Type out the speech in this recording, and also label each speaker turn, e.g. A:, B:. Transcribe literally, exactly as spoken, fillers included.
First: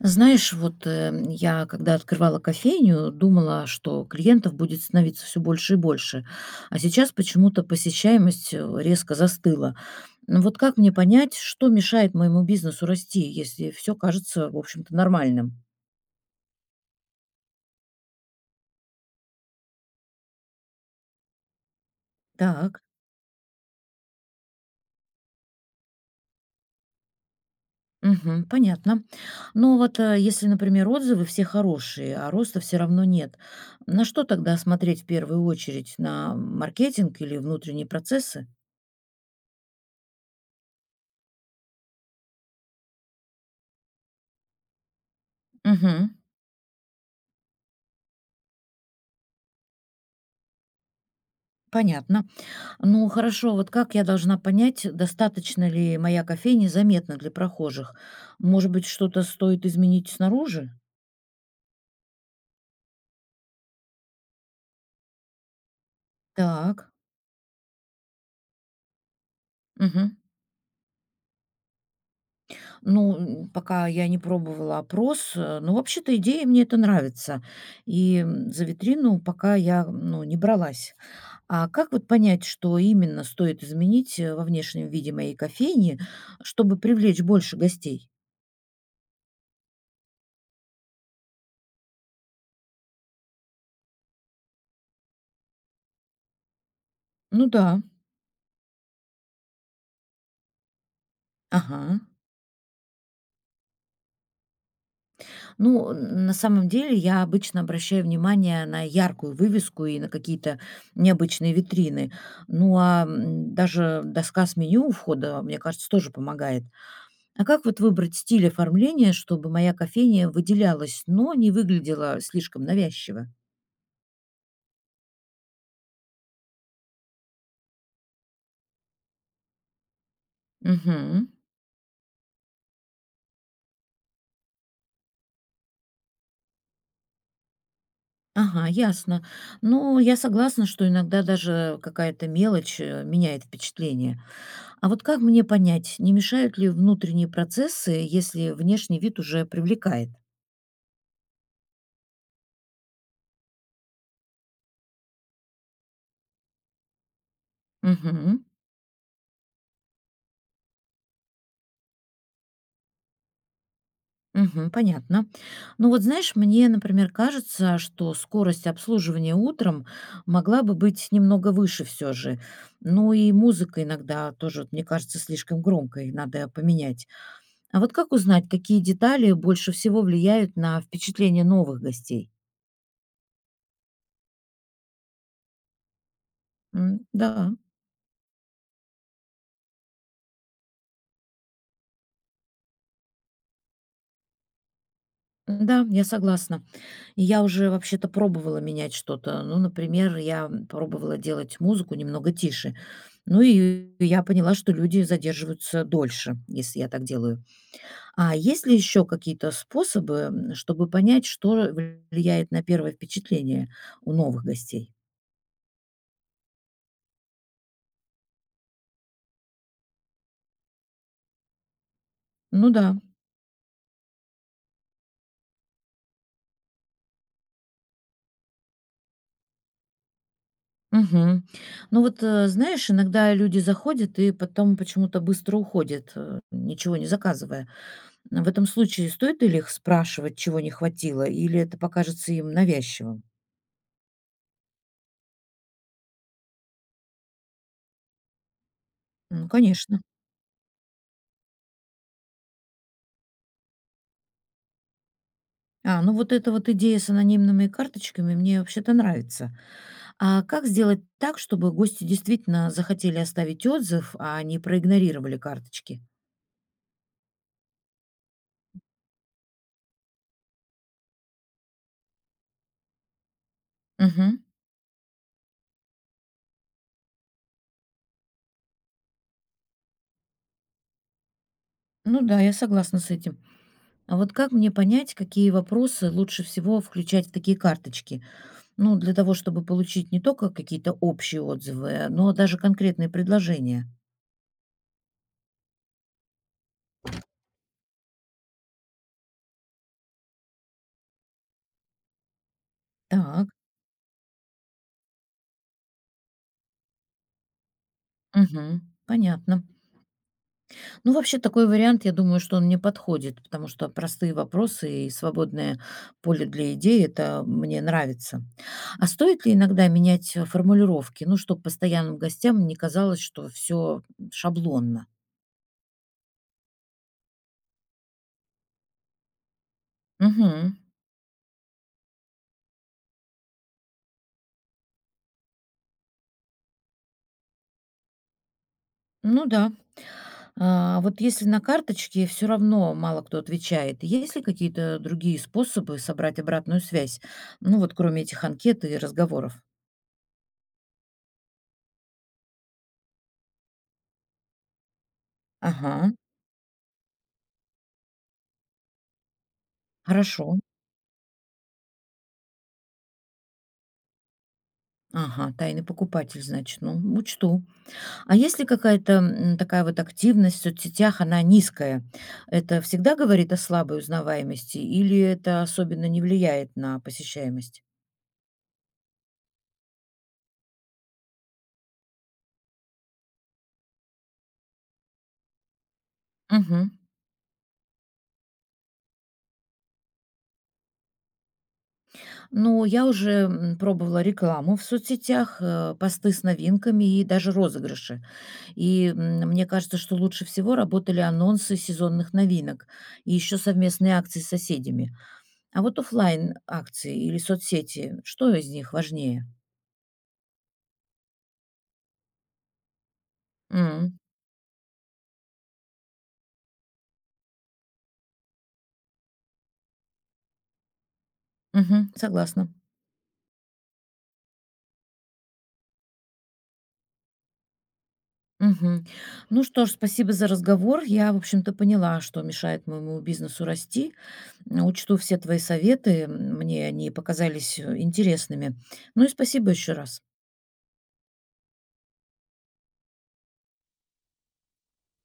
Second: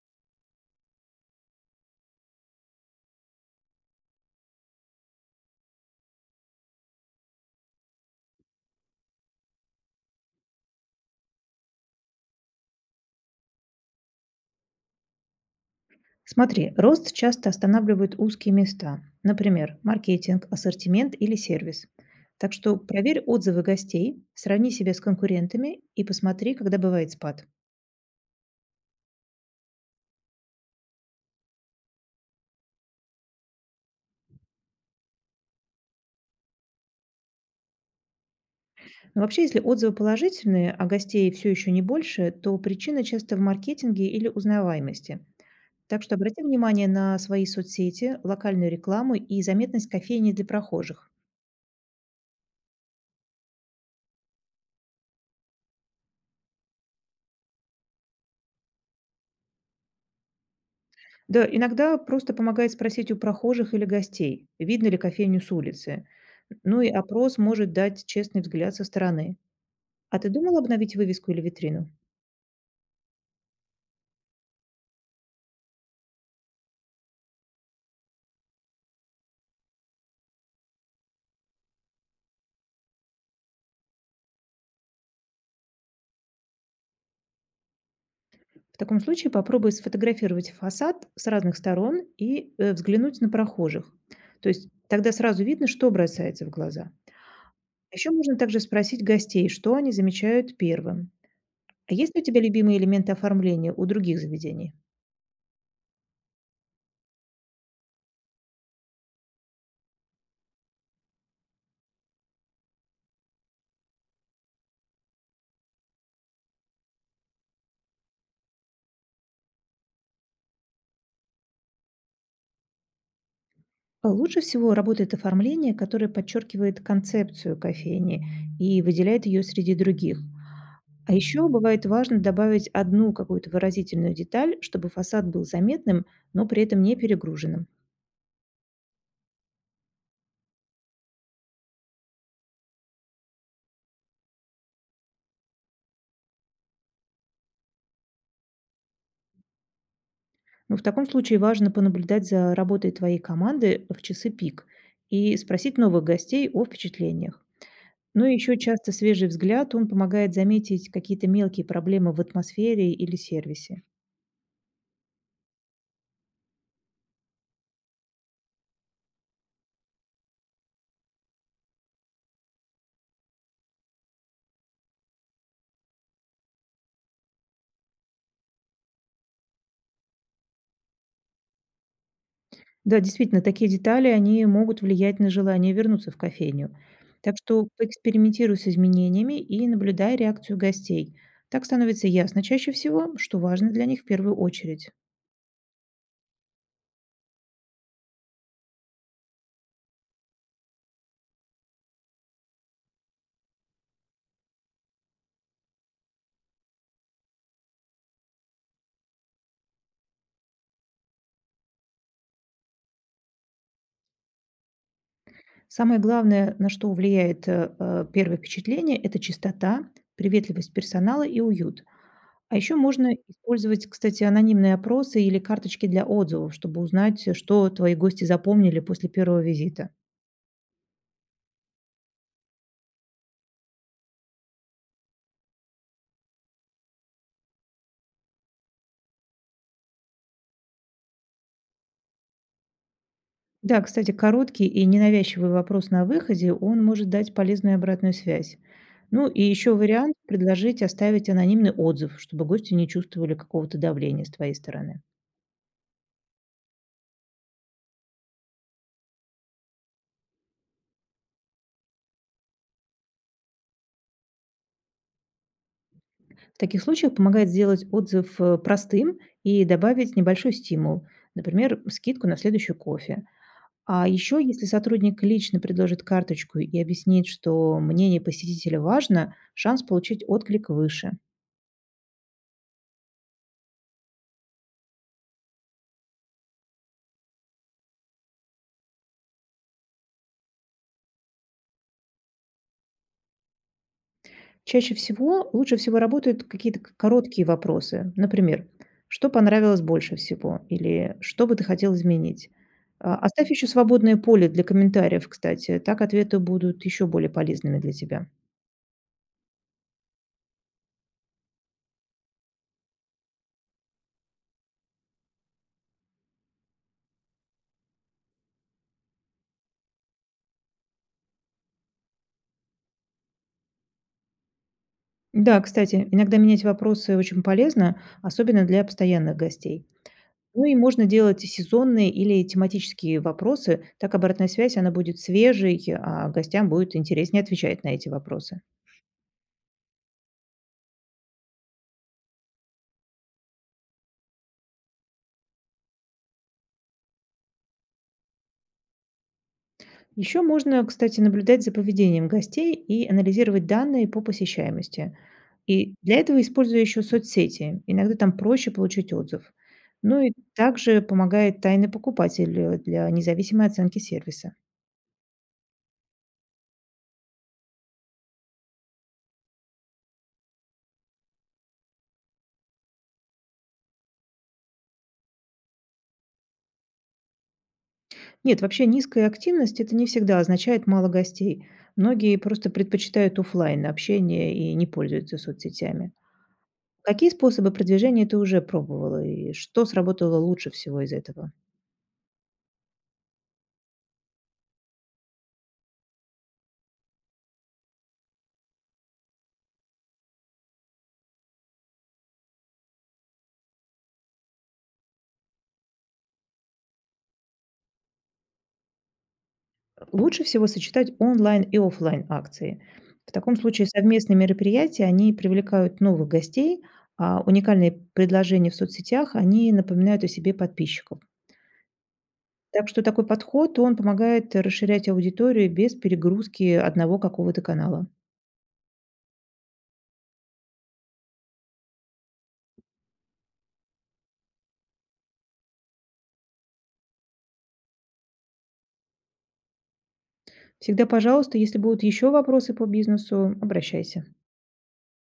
A: Знаешь, вот э, я, когда открывала кофейню, думала, что клиентов будет становиться все больше и больше. А сейчас почему-то посещаемость э, резко застыла. Ну вот как мне понять, что мешает моему бизнесу расти, если все кажется, в общем-то, нормальным?
B: Смотри, рост часто останавливают узкие места, например, маркетинг, ассортимент или сервис. Так что
A: Так.
B: проверь отзывы гостей, сравни себя с конкурентами и посмотри, когда бывает спад.
A: Мгм, понятно. Но вот э, если, например, отзывы все хорошие, а роста все равно нет, на что тогда смотреть в первую очередь? На маркетинг или внутренние процессы?
B: Но вообще, если отзывы положительные, а гостей все еще не больше, то причина часто в маркетинге или узнаваемости. Так
A: Мгм,
B: что обрати внимание на свои соцсети, локальную рекламу и заметность кофейни для прохожих.
A: понятно. Ну, хорошо, вот как я должна понять, достаточно ли моя кофейня заметна для прохожих? Может быть, что-то стоит изменить снаружи?
B: Да, иногда просто помогает спросить у прохожих или гостей, видно ли кофейню с улицы. Ну и
A: Так.
B: опрос может дать честный взгляд со стороны.
A: Мгм.
B: А ты думал обновить вывеску или витрину?
A: Ну, м, пока я не пробовала опрос, э, но вообще-то идея мне это нравится. И м, за витрину пока я, ну, не бралась. А как вот понять, что именно стоит изменить э, во внешнем виде моей кофейни, чтобы привлечь больше гостей?
B: В таком случае попробуй сфотографировать фасад с разных сторон и э, взглянуть на прохожих. То есть тогда сразу видно, что бросается в глаза.
A: Ну да.
B: Еще можно также спросить гостей, что они замечают первым. А
A: Ага.
B: есть ли у тебя любимые элементы оформления у других заведений?
A: Ну, на самом деле я обычно обращаю внимание на яркую вывеску и на какие-то необычные витрины. Ну, а м, даже доска с меню у входа, мне кажется, тоже помогает. А как вот выбрать стиль оформления, чтобы моя кофейня выделялась, но не выглядела слишком навязчиво?
B: Лучше всего работает оформление, которое подчеркивает концепцию кофейни и выделяет ее среди других. А
A: Угу.
B: еще бывает важно добавить одну какую-то выразительную деталь, чтобы фасад был заметным, но при этом не перегруженным.
A: Ага, ясно. Ну, я согласна, что иногда даже какая-то мелочь э, меняет впечатление. А вот как мне понять, не мешают ли внутренние процессы, если внешний вид уже привлекает?
B: Но в таком случае важно понаблюдать за работой твоей команды в часы пик и спросить новых гостей о впечатлениях. Ну и
A: Угу,
B: еще часто свежий взгляд, он помогает заметить какие-то мелкие проблемы в атмосфере или сервисе.
A: угу, понятно. Ну вот знаешь, мне, например, кажется, что скорость обслуживания утром могла бы быть немного выше все же. Ну и музыка иногда тоже, вот мне кажется, слишком громкой, надо поменять. А вот как узнать, какие детали больше всего влияют на впечатление новых гостей?
B: Да, действительно, такие детали, они могут влиять на желание вернуться в кофейню.
A: М,
B: Так
A: Да,
B: что поэкспериментируй с изменениями и наблюдай реакцию гостей. Так становится ясно чаще всего, что важно для них в первую очередь.
A: да, я согласна. И я уже вообще-то пробовала менять что-то. Ну, например, я пробовала делать музыку немного тише. Ну и я поняла, что люди задерживаются дольше, если я так делаю. А есть ли еще какие-то способы, м, чтобы понять, что влияет на первое впечатление у новых гостей?
B: Самое главное, на что влияет э, э, первое впечатление, это чистота, приветливость персонала и уют. А
A: Ну
B: еще
A: да.
B: можно использовать, кстати, анонимные опросы или карточки для отзывов, чтобы узнать, что твои гости запомнили после первого визита.
A: Мгм. Ну вот, э, знаешь, иногда люди заходят и потом почему-то быстро уходят, э, ничего не заказывая. В этом случае стоит ли их спрашивать, чего не хватило, или это покажется им навязчивым?
B: Да, кстати, короткий и ненавязчивый вопрос на выходе, он может дать полезную обратную связь. Ну и
A: Ну,
B: еще
A: конечно.
B: вариант– предложить оставить анонимный отзыв, чтобы гости не чувствовали какого-то давления с твоей стороны.
A: А, ну вот эта вот идея с анонимными карточками мне вообще-то нравится. А как сделать так, чтобы гости действительно захотели оставить отзыв, а не проигнорировали карточки?
B: В таких случаях помогает сделать отзыв э, простым и добавить небольшой стимул, например, скидку на следующий кофе. А
A: Мгм.
B: еще, если сотрудник лично предложит карточку и объяснит, что мнение посетителя важно, шанс получить отклик выше.
A: Ну да, я согласна с этим. А вот как мне понять, какие вопросы лучше всего включать в такие карточки? Ну, для того, чтобы получить не только какие-то общие отзывы, но даже конкретные предложения.
B: Чаще всего, лучше всего работают какие-то к короткие вопросы. Например: "Что понравилось больше всего?" Или "Что бы ты хотел изменить?" А,
A: Так.
B: оставь еще свободное поле для комментариев, кстати. Так ответы будут еще более полезными для тебя.
A: Мгм. Понятно. Ну, вообще такой вариант, я думаю, что он мне подходит, потому что простые вопросы и свободное поле для идей - это мне нравится. А стоит ли иногда менять э, формулировки, ну, чтобы постоянным гостям не казалось, что все шаблонно?
B: Да, кстати, иногда менять вопросы очень полезно, особенно для постоянных гостей. Ну и
A: Мгм.
B: можно делать и сезонные или тематические вопросы. Так обратная связь, она будет свежей, а гостям будет интереснее отвечать на эти вопросы.
A: Ну да. А вот если на карточке все равно мало кто отвечает, есть ли какие-то другие способы собрать обратную связь? Ну вот кроме этих анкет и разговоров.
B: Еще можно, кстати, наблюдать за поведением гостей и анализировать данные по посещаемости. И
A: Ага,
B: для этого использую еще соцсети. Иногда там проще получить отзыв. Ну и
A: хорошо.
B: также помогает тайный покупатель э, для независимой оценки сервиса.
A: Ага, тайный покупатель, значит, ну, учту. А если какая-то м, такая вот активность в соцсетях, она низкая? Это всегда говорит о слабой узнаваемости или это особенно не влияет на посещаемость?
B: Нет, вообще низкая активность это не всегда означает мало гостей. Многие просто предпочитают оффлайн общение и не пользуются соцсетями.
A: Мгм.
B: Какие способы продвижения ты уже пробовала и что сработало лучше всего из этого?
A: Ну, я уже м, пробовала рекламу в соцсетях, э, посты с новинками и даже розыгрыши. И м, мне кажется, что лучше всего работали анонсы сезонных новинок и еще совместные акции с соседями. А вот оффлайн акции или соцсети, что из них важнее?
B: Лучше всего сочетать онлайн и оффлайн акции. В таком случае
A: М,
B: совместные мероприятия, они привлекают новых гостей, а уникальные предложения в соцсетях, они напоминают о себе подписчиков.
A: мгм, согласна.
B: Так что такой подход, он помогает расширять аудиторию без перегрузки одного какого-то канала.
A: Мгм. Ну что ж, спасибо за разговор. Я, в общем-то, поняла, что мешает моему бизнесу расти. М, Учту все твои советы. М, Мне они показались э, интересными. Ну и спасибо еще раз.
B: Всегда, пожалуйста, если будут еще вопросы по бизнесу, обращайся.